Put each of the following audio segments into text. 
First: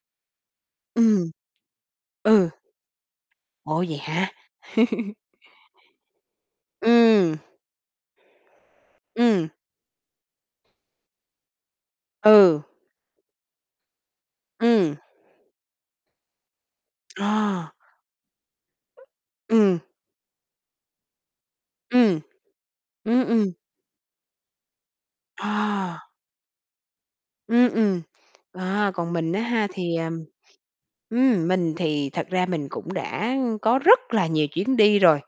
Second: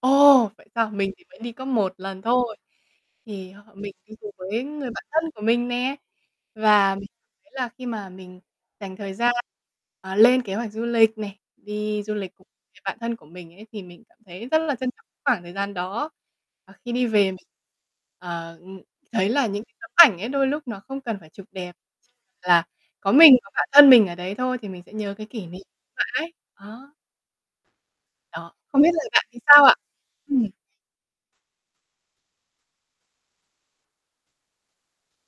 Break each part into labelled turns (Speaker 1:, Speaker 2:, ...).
Speaker 1: Ồ, vậy sao? Mình thì
Speaker 2: Ừm.
Speaker 1: vẫn đi có 1 lần
Speaker 2: Ừ.
Speaker 1: thôi. Thì
Speaker 2: Ủa,
Speaker 1: mình
Speaker 2: vậy
Speaker 1: đi cùng
Speaker 2: hả?
Speaker 1: với người bạn thân của mình nè. Và mình
Speaker 2: Ừm.
Speaker 1: cảm thấy là khi mà mình dành thời gian,
Speaker 2: Ừm.
Speaker 1: ờ, lên kế hoạch du lịch nè, đi du lịch [unintelligible]
Speaker 2: Ừ.
Speaker 1: người bạn thân của mình ấy thì mình cảm thấy rất là trân
Speaker 2: Ừm.
Speaker 1: trọng khoảng thời gian đó. Ờ, khi đi về mình,
Speaker 2: À.
Speaker 1: ờ, ừm, thấy là những cái
Speaker 2: Ừm.
Speaker 1: tấm ảnh ấy đôi lúc nó không cần phải chụp đẹp,
Speaker 2: Ừm.
Speaker 1: chỉ là có
Speaker 2: Ừm,
Speaker 1: mình, có
Speaker 2: ừm.
Speaker 1: bạn thân mình ở đấy thôi thì mình sẽ nhớ cái kỷ niệm
Speaker 2: À.
Speaker 1: mãi. Ờ.
Speaker 2: Ừm, ừm.
Speaker 1: Đó, không biết
Speaker 2: À,
Speaker 1: rồi
Speaker 2: còn
Speaker 1: bạn
Speaker 2: mình
Speaker 1: thì
Speaker 2: á
Speaker 1: sao
Speaker 2: ha
Speaker 1: ạ?
Speaker 2: thì, à
Speaker 1: Ừm.
Speaker 2: ừm, mình thì thật ra mình cũng đã có rất là nhiều chuyến đi rồi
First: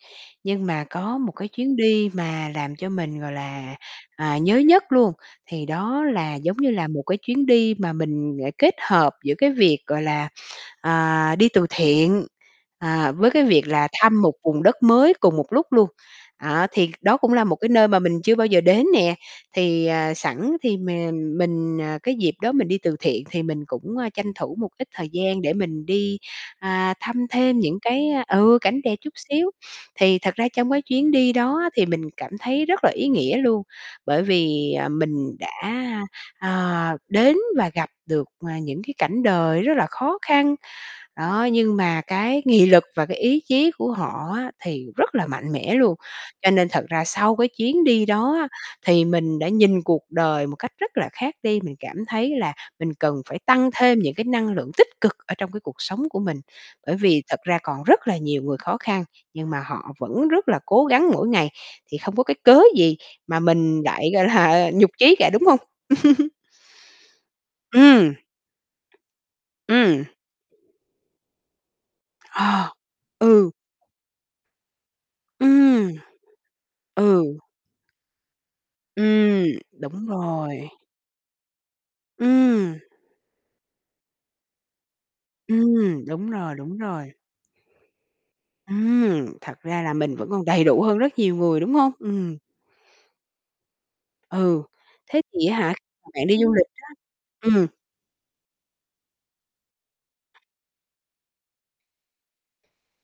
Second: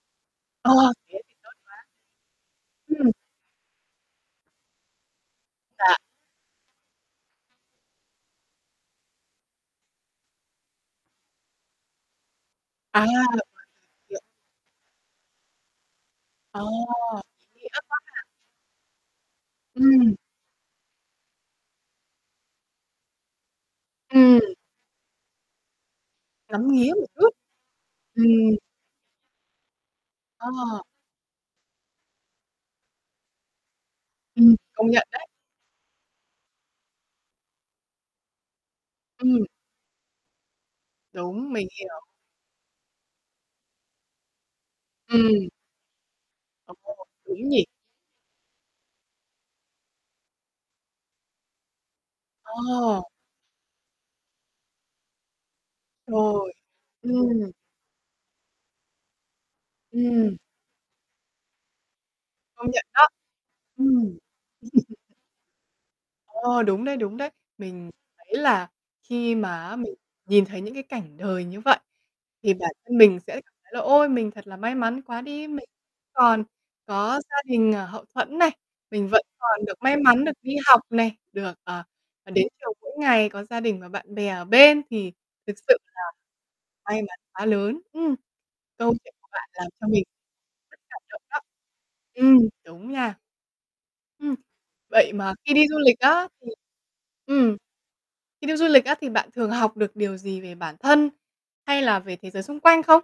Speaker 2: nhưng
Speaker 1: Ồ,
Speaker 2: mà có
Speaker 1: thế
Speaker 2: một
Speaker 1: thì
Speaker 2: cái
Speaker 1: tốt
Speaker 2: chuyến
Speaker 1: quá.
Speaker 2: đi mà làm cho
Speaker 1: Ừm.
Speaker 2: mình, gọi là, à, nhớ nhất luôn thì
Speaker 1: Dạ.
Speaker 2: đó là, giống như là, một cái chuyến đi mà mình, ờ, kết hợp giữa cái việc, gọi là, à, đi từ thiện,
Speaker 1: À.
Speaker 2: à, với cái việc là thăm
Speaker 1: [unintelligible]
Speaker 2: một vùng đất mới cùng một lúc luôn.
Speaker 1: Ồ,
Speaker 2: À, thì đó cũng là một
Speaker 1: ý
Speaker 2: cái
Speaker 1: nghĩa
Speaker 2: nơi
Speaker 1: quá
Speaker 2: mà mình
Speaker 1: ha.
Speaker 2: chưa bao giờ đến nè, thì,
Speaker 1: Ừm.
Speaker 2: ờ, sẵn thì m mình, à, cái dịp đó mình đi từ thiện thì mình cũng tranh
Speaker 1: Ừm.
Speaker 2: thủ một ít thời gian để mình đi,
Speaker 1: Ngắm nghía
Speaker 2: à,
Speaker 1: một
Speaker 2: thăm
Speaker 1: chút.
Speaker 2: thêm những cái
Speaker 1: Ừm.
Speaker 2: ừ, cảnh đẹp chút xíu. Thì thật
Speaker 1: Ờ.
Speaker 2: ra trong cái chuyến đi đó á, thì mình cảm thấy rất là ý nghĩa luôn, bởi
Speaker 1: Ừm,
Speaker 2: vì,
Speaker 1: công
Speaker 2: ờ,
Speaker 1: nhận đấy.
Speaker 2: mình đã, ờ, đến và gặp được, à, những cái cảnh
Speaker 1: Ừm.
Speaker 2: đời rất là khó khăn. Đó,
Speaker 1: Đúng, mình
Speaker 2: nhưng
Speaker 1: hiểu.
Speaker 2: mà cái nghị lực và cái ý chí của họ á thì rất là
Speaker 1: Ừm.
Speaker 2: mạnh mẽ luôn. Cho nên
Speaker 1: Ồ,
Speaker 2: thật ra sau
Speaker 1: đúng
Speaker 2: cái
Speaker 1: nhỉ!
Speaker 2: chuyến đi đó á thì mình đã nhìn cuộc đời một cách rất là khác đi, mình cảm thấy là mình
Speaker 1: Ồ.
Speaker 2: cần phải tăng thêm những cái năng lượng tích cực ở trong cái cuộc sống của mình.
Speaker 1: Rồi,
Speaker 2: Bởi vì thật
Speaker 1: ừm.
Speaker 2: ra còn rất là nhiều người khó khăn, nhưng mà họ vẫn
Speaker 1: Ừm.
Speaker 2: rất là cố gắng mỗi ngày thì không có cái cớ
Speaker 1: Công nhận
Speaker 2: gì
Speaker 1: đó.
Speaker 2: mà mình lại,
Speaker 1: Ừm.
Speaker 2: gọi là nhụt chí cả, đúng hông?
Speaker 1: Ồ, đúng đấy, đúng đấy. Mình
Speaker 2: Ừm.
Speaker 1: thấy là khi mà á mình
Speaker 2: Ừm.
Speaker 1: nhìn thấy những cái cảnh đời như vậy thì bản
Speaker 2: À,
Speaker 1: thân mình sẽ
Speaker 2: ừ.
Speaker 1: cảm thấy là ôi mình thật là may mắn quá đi, mình
Speaker 2: Ừm.
Speaker 1: còn có
Speaker 2: Ừ.
Speaker 1: gia đình, ờ, hậu thuẫn này, mình vẫn
Speaker 2: Ừm,
Speaker 1: còn được may
Speaker 2: đúng
Speaker 1: mắn được đi
Speaker 2: rồi.
Speaker 1: học này, được, ờ, đến trường
Speaker 2: Ừm.
Speaker 1: mỗi ngày có gia đình và bạn bè ở bên thì thực sự là
Speaker 2: Ừm, đúng rồi, đúng
Speaker 1: may
Speaker 2: rồi.
Speaker 1: mắn quá lớn. Ừm. Câu chuyện
Speaker 2: Ừm,
Speaker 1: của bạn
Speaker 2: thật
Speaker 1: làm
Speaker 2: ra
Speaker 1: cho
Speaker 2: là
Speaker 1: mình
Speaker 2: mình vẫn còn đầy
Speaker 1: rất
Speaker 2: đủ hơn
Speaker 1: cảm
Speaker 2: rất
Speaker 1: động
Speaker 2: nhiều
Speaker 1: đó.
Speaker 2: người, đúng hông?
Speaker 1: Ừm,
Speaker 2: Ừm.
Speaker 1: đúng nha. Ừm,
Speaker 2: Ừ,
Speaker 1: vậy
Speaker 2: thế
Speaker 1: mà
Speaker 2: thì
Speaker 1: khi đi
Speaker 2: hả,
Speaker 1: du lịch
Speaker 2: bạn
Speaker 1: á
Speaker 2: đi
Speaker 1: thì
Speaker 2: du lịch á
Speaker 1: ừm,
Speaker 2: ừm.
Speaker 1: khi đi du lịch á thì bạn thường học được điều gì về bản thân hay là về thế giới xung quanh không?